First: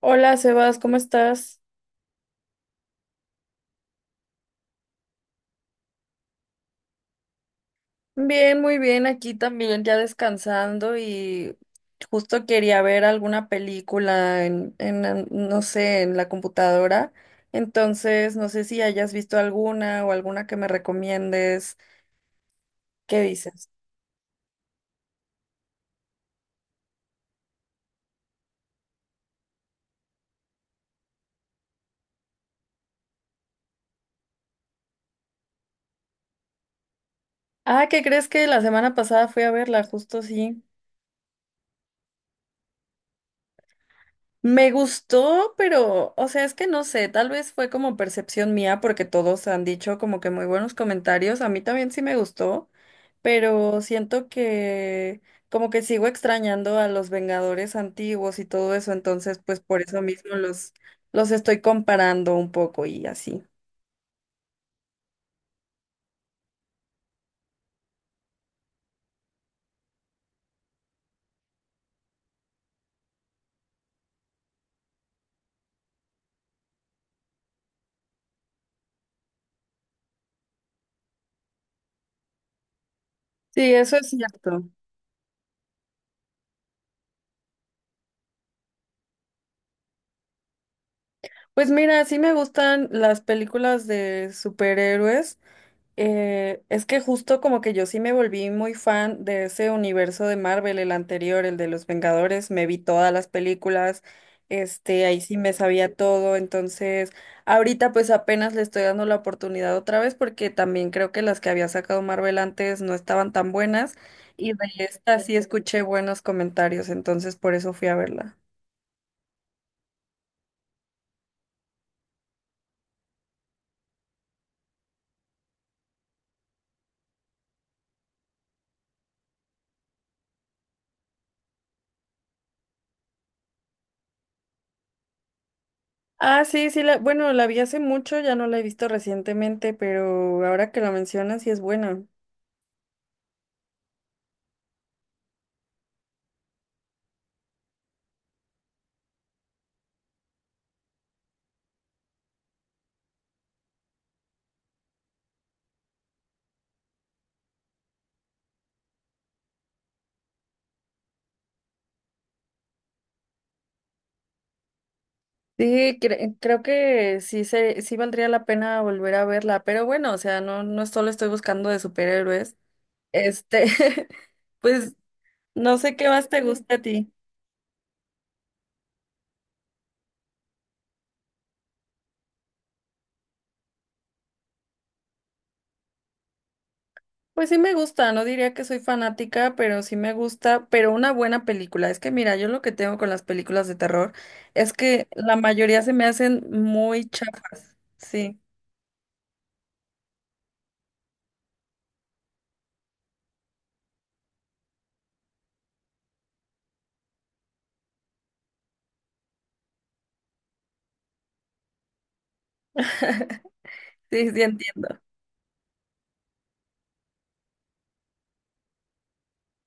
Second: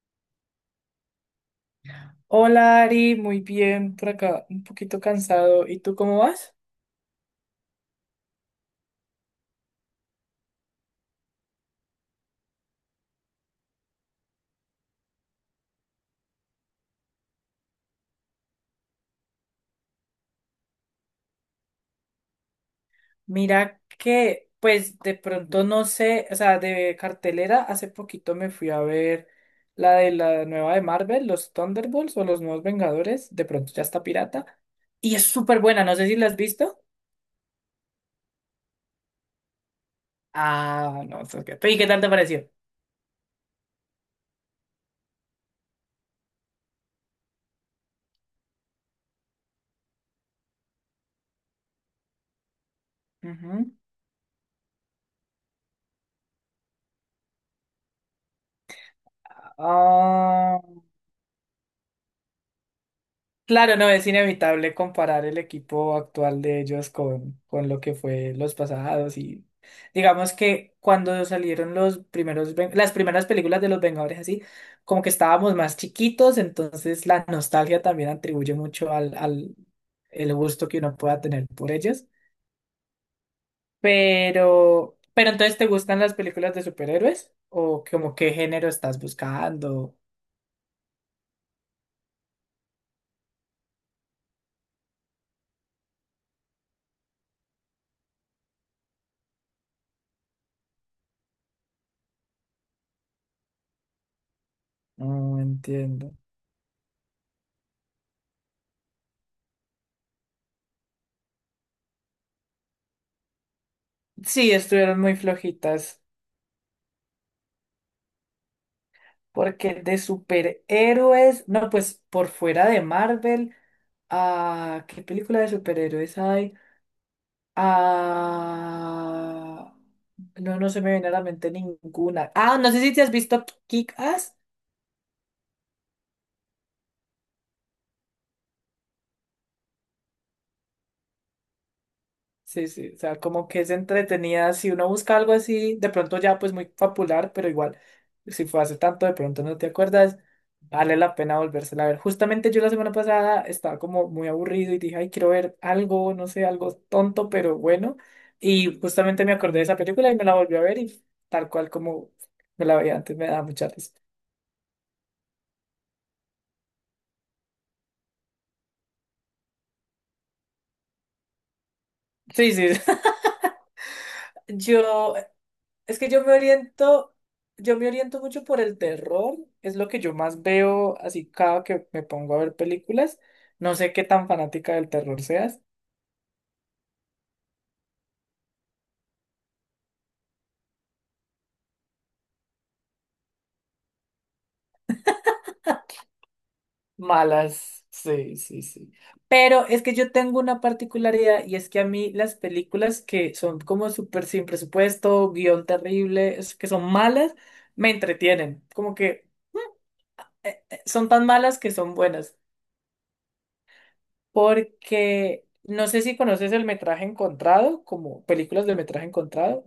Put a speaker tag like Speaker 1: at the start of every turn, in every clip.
Speaker 1: Hola Sebas, ¿cómo estás?
Speaker 2: Hola Ari, muy bien, por acá un poquito cansado. ¿Y tú cómo vas?
Speaker 1: Bien, muy bien, aquí también ya descansando y justo quería ver alguna película no sé, en la computadora. Entonces, no sé si hayas visto alguna o alguna que me recomiendes. ¿Qué dices?
Speaker 2: Mira que, pues de pronto no sé, o sea, de cartelera, hace poquito me fui a ver la de la nueva de Marvel, los Thunderbolts o los Nuevos Vengadores, de pronto ya está pirata. Y es súper buena, no sé si la has visto.
Speaker 1: Ah, ¿qué crees que la semana pasada fui a verla? Justo sí.
Speaker 2: Ah, no, ¿Y qué tal te pareció?
Speaker 1: Me gustó, pero, o sea, es que no sé, tal vez fue como percepción mía porque todos han dicho como que muy buenos comentarios, a mí también sí me gustó,
Speaker 2: Ujú.
Speaker 1: pero siento que como que sigo extrañando a los Vengadores antiguos y todo eso, entonces pues por eso mismo
Speaker 2: Ah,
Speaker 1: los estoy comparando un poco y así.
Speaker 2: claro, no, es inevitable comparar el equipo actual de ellos con lo que fue los pasados y digamos que cuando salieron los primeros, las primeras películas de los Vengadores así, como que estábamos más chiquitos, entonces la nostalgia también atribuye mucho al, al el gusto que uno pueda tener por ellos.
Speaker 1: Sí, eso es cierto.
Speaker 2: Pero entonces, ¿te gustan las películas de superhéroes? ¿O como qué género estás buscando?
Speaker 1: Pues mira, sí me gustan las películas de superhéroes. Es que justo como que yo sí me volví muy fan de ese universo de Marvel, el anterior, el de los Vengadores, me vi todas las películas, ahí sí
Speaker 2: No
Speaker 1: me sabía
Speaker 2: entiendo.
Speaker 1: todo, entonces ahorita pues apenas le estoy dando la oportunidad otra vez porque también creo que las que había sacado Marvel antes no estaban tan buenas y
Speaker 2: Sí,
Speaker 1: de
Speaker 2: estuvieron muy
Speaker 1: esta sí escuché
Speaker 2: flojitas.
Speaker 1: buenos comentarios, entonces por eso fui a verla.
Speaker 2: Porque de superhéroes, no, pues por fuera de Marvel, ¿qué película de superhéroes hay? Ah, no, no se me viene a la mente ninguna. Ah, no sé si te has visto Kick-Ass.
Speaker 1: Ah, sí, sí, la, bueno, la vi hace mucho, ya no la he visto recientemente, pero ahora que la mencionas sí es buena.
Speaker 2: Sí, sí, o sea, como que es entretenida. Si uno busca algo así, de pronto ya pues muy popular, pero igual, si fue hace tanto, de pronto no te acuerdas, vale la pena volvérsela a ver. Justamente yo la semana pasada estaba como muy aburrido y dije, ay, quiero ver algo, no sé, algo tonto, pero bueno. Y justamente me acordé de esa película y me la volví a ver y tal cual como me la veía antes, me da mucha risa.
Speaker 1: Sí, creo que sí se, sí valdría la pena volver a verla, pero bueno, o sea, no, no solo estoy buscando de
Speaker 2: Sí,
Speaker 1: superhéroes.
Speaker 2: sí.
Speaker 1: Este, pues
Speaker 2: yo
Speaker 1: no sé
Speaker 2: Es
Speaker 1: qué
Speaker 2: que yo
Speaker 1: más
Speaker 2: me
Speaker 1: te gusta a ti.
Speaker 2: oriento, yo me oriento mucho por el terror, es lo que yo más veo así cada que me pongo a ver películas. No sé qué tan fanática del terror seas.
Speaker 1: Pues sí me gusta, no diría que soy fanática, pero sí me gusta, pero una buena película. Es que mira, yo lo que tengo con las películas de terror es que la mayoría se me hacen muy chafas.
Speaker 2: Malas, sí,
Speaker 1: Sí,
Speaker 2: sí, sí. Pero es que yo tengo una particularidad y es que a mí las películas que son como súper sin presupuesto, guión terrible, es que son malas, me entretienen. Como que son tan malas que son buenas.
Speaker 1: sí, sí entiendo.
Speaker 2: Porque no sé si conoces el metraje encontrado, como películas de metraje encontrado.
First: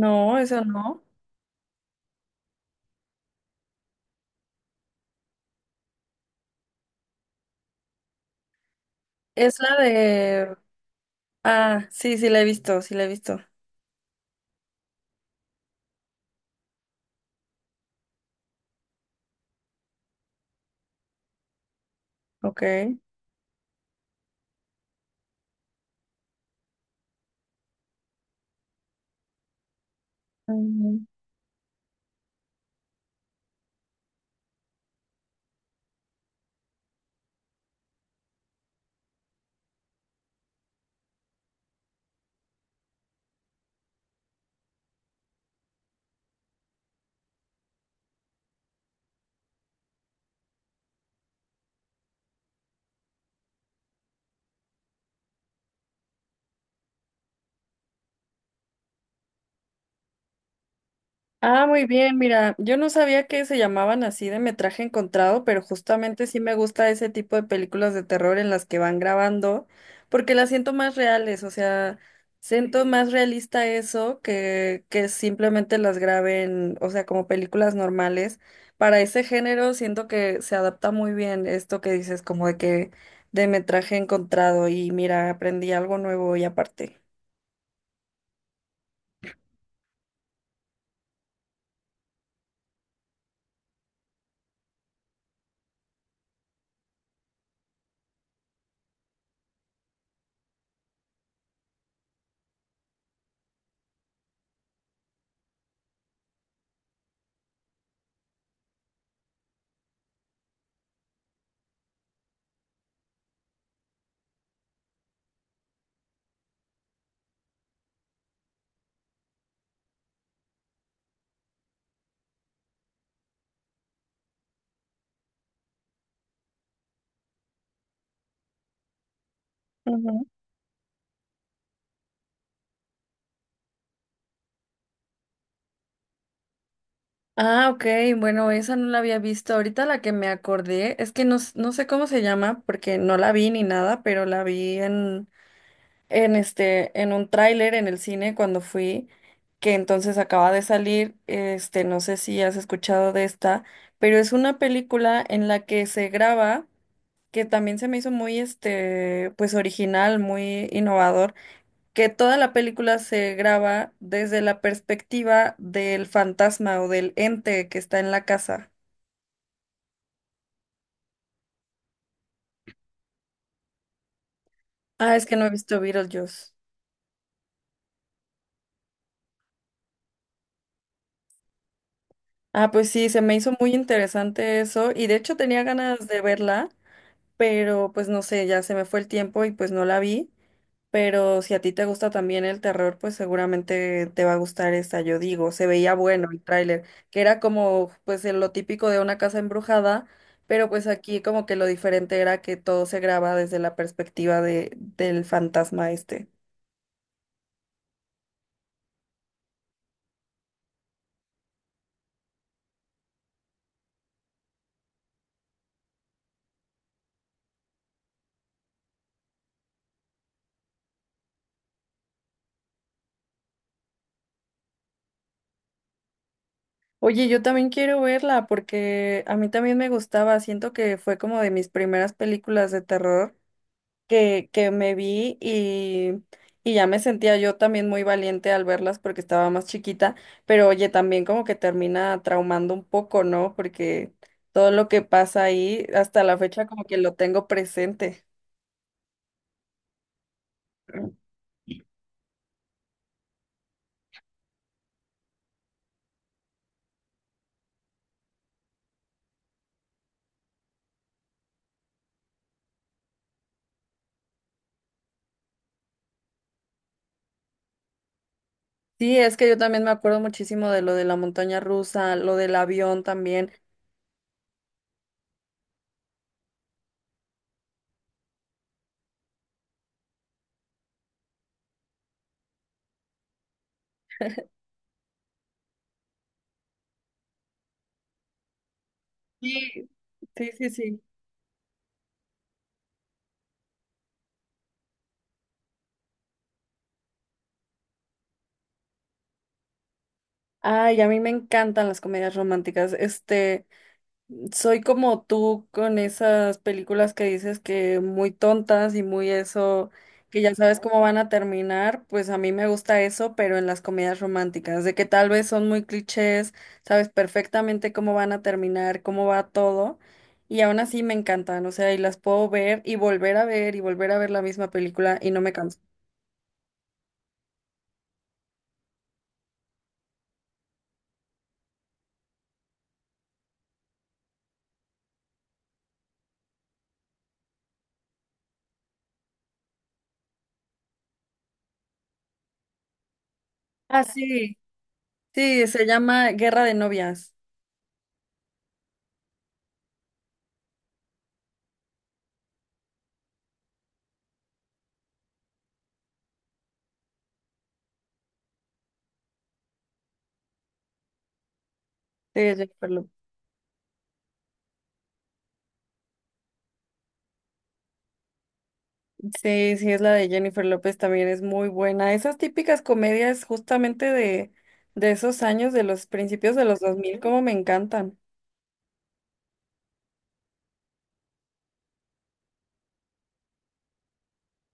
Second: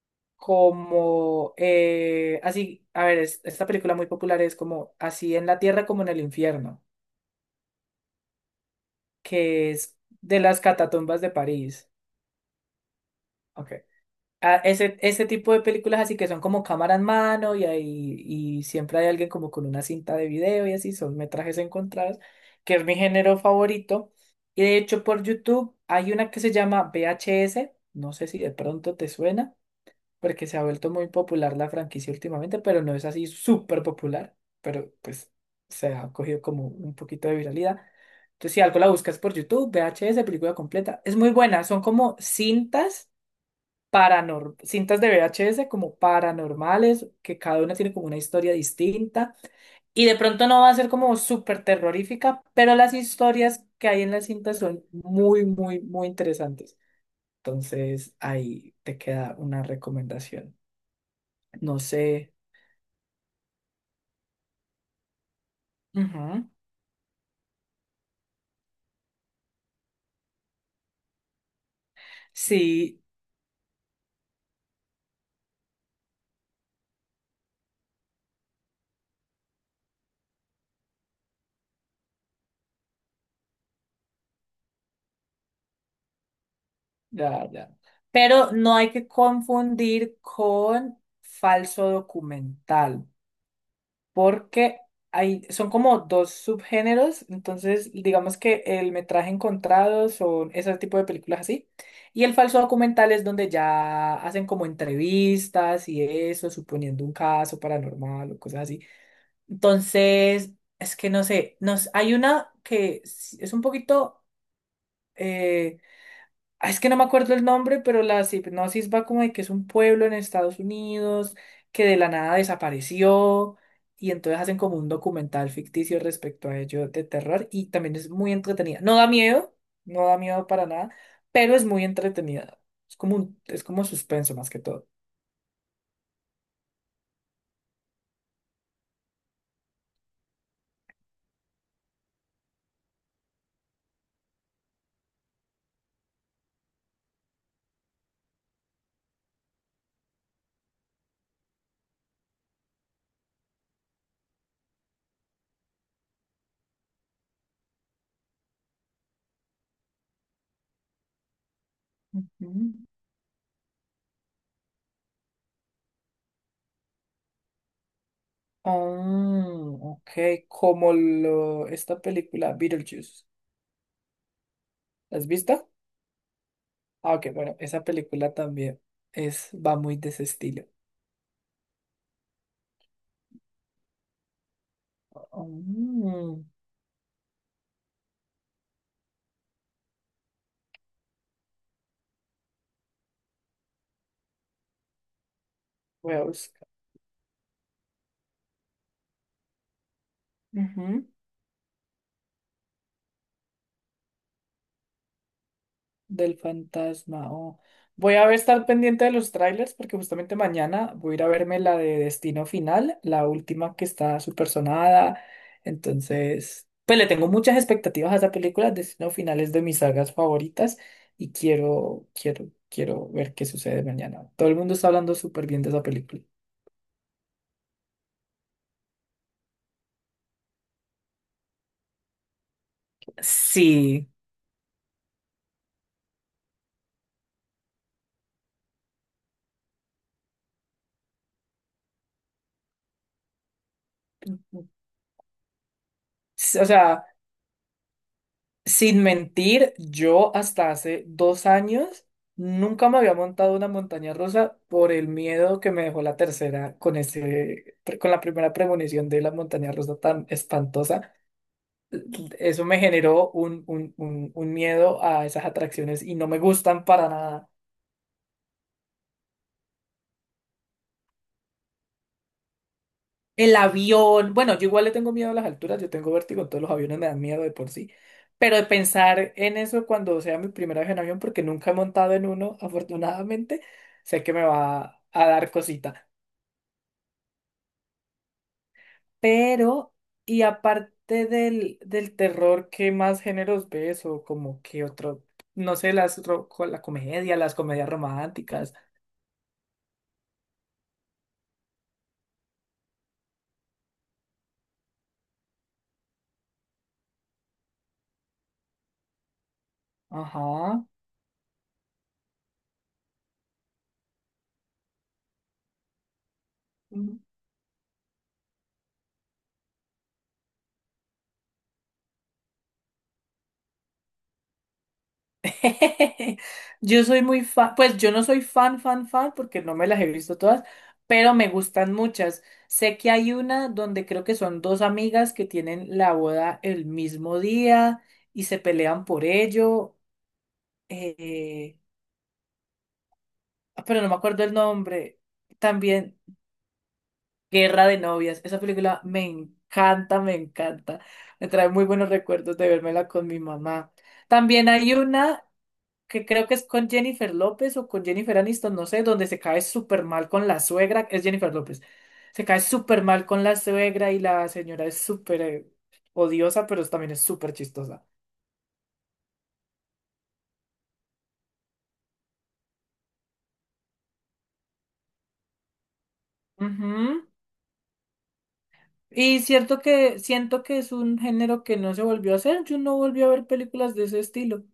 Speaker 1: No, eso no.
Speaker 2: Como así, a ver, esta película muy popular es como Así en la Tierra como en el Infierno,
Speaker 1: Es
Speaker 2: que
Speaker 1: la
Speaker 2: es de
Speaker 1: de...
Speaker 2: las catatumbas de
Speaker 1: Ah,
Speaker 2: París.
Speaker 1: sí, sí la he visto, sí la he visto.
Speaker 2: Ok. Ah, ese tipo de películas así que son como cámara en mano y, ahí, y siempre hay alguien como con una cinta de video y así, son metrajes encontrados,
Speaker 1: Ok.
Speaker 2: que es mi género favorito. Y de hecho por YouTube hay una que se llama VHS, no sé si de pronto te suena porque se ha vuelto
Speaker 1: Mm.
Speaker 2: muy popular la franquicia últimamente, pero no es así súper popular, pero pues se ha cogido como un poquito de viralidad. Entonces, si algo la buscas por YouTube, VHS, película completa, es muy buena, son como cintas paranor cintas de VHS como paranormales, que cada una tiene como una historia distinta y de pronto no va a ser como súper terrorífica, pero las historias que hay en las cintas son muy, muy, muy interesantes. Entonces, ahí te queda una recomendación,
Speaker 1: Ah,
Speaker 2: no
Speaker 1: muy bien,
Speaker 2: sé.
Speaker 1: mira, yo no sabía que se llamaban así de metraje encontrado, pero justamente sí
Speaker 2: Ujú.
Speaker 1: me gusta ese tipo de películas de terror en las que van grabando, porque las siento más reales, o sea, siento
Speaker 2: Sí,
Speaker 1: más realista eso que simplemente las graben, o sea, como películas normales. Para ese género siento que se adapta muy bien esto que dices, como de que de metraje encontrado, y mira, aprendí algo nuevo y aparte.
Speaker 2: ya, ya. Pero no hay que confundir con falso documental, porque son como dos subgéneros, entonces digamos que el metraje encontrado son ese tipo de películas así, y el falso documental es donde ya hacen como entrevistas y eso, suponiendo un caso paranormal o cosas así. Entonces, es que no sé, hay una que es un poquito. eh, Ah, es que no me acuerdo el nombre, pero la hipnosis va como de que es un pueblo en Estados Unidos que de la nada desapareció y entonces hacen como un documental ficticio respecto a ello de terror y también es muy entretenida. No da miedo, no da miedo para nada, pero es muy entretenida. Es como suspenso más que todo.
Speaker 1: Ah, ok, bueno, esa no la había visto. Ahorita la que me acordé es que no, no sé cómo se llama porque no la vi ni nada, pero en en un tráiler en el cine cuando fui, que entonces acaba de salir, no sé si has escuchado de esta, pero es una película en la que se graba, que también se me hizo muy, pues original, muy innovador que toda la
Speaker 2: Ujú.
Speaker 1: película se graba desde la perspectiva del fantasma o del ente que está en la casa.
Speaker 2: Ah, ok, esta película Beetlejuice.
Speaker 1: Ah,
Speaker 2: ¿La
Speaker 1: es
Speaker 2: has
Speaker 1: que no he
Speaker 2: visto?
Speaker 1: visto Beetlejuice.
Speaker 2: Ah, ok, bueno, esa película también va muy de ese estilo.
Speaker 1: Ah, pues sí, se me hizo muy interesante eso y de hecho tenía ganas de
Speaker 2: Mm,
Speaker 1: verla, pero pues no sé, ya se me fue el tiempo y pues no la vi. Pero si a ti te gusta también el terror, pues seguramente te va a gustar esta, yo digo. Se veía
Speaker 2: voy a
Speaker 1: bueno el
Speaker 2: buscar.
Speaker 1: tráiler, que era como pues en lo típico de una casa embrujada, pero pues
Speaker 2: Ujú,
Speaker 1: aquí como que lo diferente era que todo se graba desde la perspectiva de, del fantasma este.
Speaker 2: del fantasma. Oh. Voy a ver, estar pendiente de los trailers porque justamente mañana voy a ir a verme la de Destino Final, la última que está súper sonada. Entonces, pues le tengo muchas expectativas a esa película. Destino Final es de mis sagas favoritas y quiero, quiero, quiero ver qué sucede mañana. Todo el mundo está hablando súper bien de esa película.
Speaker 1: Oye, yo también quiero verla porque a mí también me gustaba, siento que fue como de mis primeras películas de terror
Speaker 2: Sí.
Speaker 1: que me vi y ya me sentía yo también muy valiente al verlas porque estaba más chiquita, pero oye, también como que termina traumando un poco, ¿no? Porque todo lo que pasa ahí, hasta la
Speaker 2: O
Speaker 1: fecha como que
Speaker 2: sea,
Speaker 1: lo tengo presente.
Speaker 2: sin mentir, yo hasta hace 2 años nunca me había montado una montaña rusa por el miedo que me dejó la tercera con con la primera premonición de la montaña rusa tan espantosa. Eso me generó un miedo a esas atracciones y no me gustan para nada.
Speaker 1: Sí, es que yo también me acuerdo muchísimo de lo de la montaña rusa, lo del avión también.
Speaker 2: El avión, bueno, yo igual le tengo miedo a las alturas, yo tengo vértigo, entonces los aviones me dan miedo de por sí. Pero de pensar en eso cuando sea mi primera vez en avión, porque nunca he montado en uno, afortunadamente, sé que me va a dar cosita.
Speaker 1: Sí,
Speaker 2: Pero, y
Speaker 1: sí, sí, sí.
Speaker 2: aparte del terror, ¿qué más géneros ves? O como que otro, no sé, las la comedia, las comedias románticas.
Speaker 1: Ay, a mí me encantan las comedias románticas. Soy como tú con esas películas que dices que muy tontas y muy eso, que ya sabes
Speaker 2: Ajá.
Speaker 1: cómo van a terminar, pues a mí me gusta eso, pero en las comedias románticas, de que tal vez son muy clichés, sabes perfectamente cómo van a terminar, cómo va todo, y aún así me encantan, o sea, y las puedo ver y volver a ver y volver a ver la misma película y no me canso.
Speaker 2: Yo soy muy fan, pues yo no soy fan, fan, fan, porque no me las he visto todas, pero me gustan muchas. Sé que hay una donde creo que son dos amigas que tienen la boda el mismo día y se pelean por ello, eh, pero
Speaker 1: Ah,
Speaker 2: no me acuerdo el
Speaker 1: sí,
Speaker 2: nombre.
Speaker 1: sí, se
Speaker 2: También
Speaker 1: llama Guerra de Novias.
Speaker 2: Guerra de Novias. Esa película me encanta, me encanta. Me trae muy buenos recuerdos de vérmela con mi mamá. También hay una que creo que es con Jennifer López o con Jennifer Aniston, no sé, donde se cae súper mal con la suegra, es Jennifer López,
Speaker 1: Sí,
Speaker 2: se cae súper mal con la suegra y la señora es súper odiosa, pero también es súper chistosa.
Speaker 1: Sí, sí, es la de Jennifer López, también es muy buena. Esas típicas comedias justamente de esos años, de los principios de los 2000
Speaker 2: Ujú.
Speaker 1: como me encantan.
Speaker 2: Y cierto que siento que es un género que no se volvió a hacer, yo no volví a ver películas de ese estilo.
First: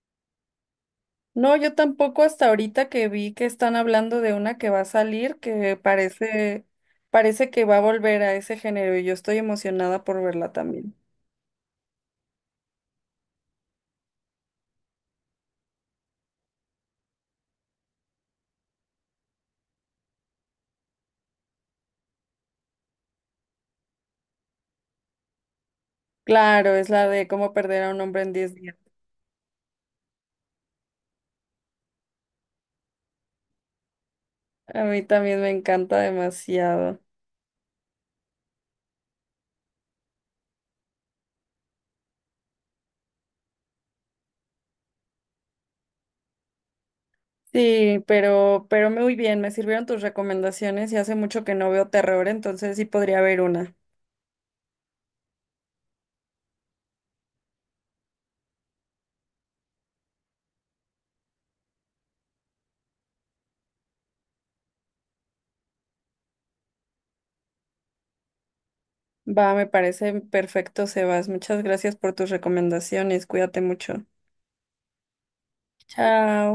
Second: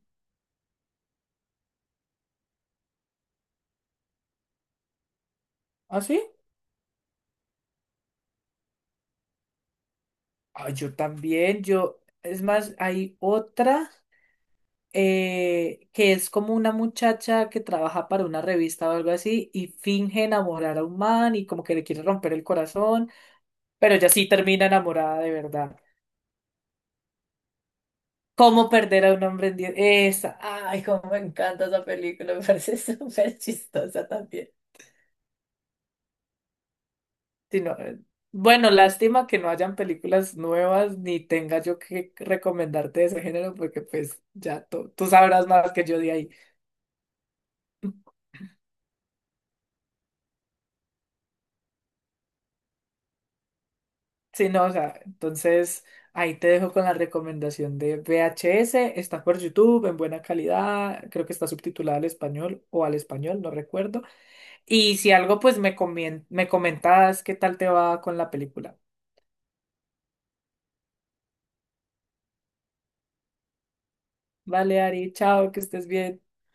Speaker 1: No, yo tampoco hasta ahorita que vi que están hablando de una que va a salir, que
Speaker 2: ¿Ah, sí?
Speaker 1: parece, parece que va a volver a ese género y yo estoy emocionada por verla
Speaker 2: Ah,
Speaker 1: también.
Speaker 2: yo también, yo, es más, hay otra, que es como una muchacha que trabaja para una revista o algo así y finge enamorar a un man y como que le quiere romper el corazón, pero ella sí termina enamorada de verdad.
Speaker 1: Claro, es la de cómo perder a un hombre en 10
Speaker 2: ¿Cómo
Speaker 1: días.
Speaker 2: perder a un hombre en 10? Esa. Ay, cómo me encanta esa película, me parece súper chistosa también.
Speaker 1: A mí también me encanta demasiado.
Speaker 2: Sí, no, bueno, lástima que no hayan películas nuevas ni tenga yo que recomendarte de ese género porque pues ya tú sabrás más que yo de ahí.
Speaker 1: Sí, pero muy bien, me sirvieron tus recomendaciones y hace mucho que no veo terror, entonces sí podría haber una.
Speaker 2: Sí, no, o sea, entonces ahí te dejo con la recomendación de VHS, está por YouTube en buena calidad, creo que está subtitulada al español o al español, no recuerdo. Y si algo, pues me comentas qué tal te va con la película.
Speaker 1: Va, me parece perfecto, Sebas. Muchas gracias por tus recomendaciones. Cuídate mucho.
Speaker 2: Vale, Ari, chao, que estés bien.
Speaker 1: Chao.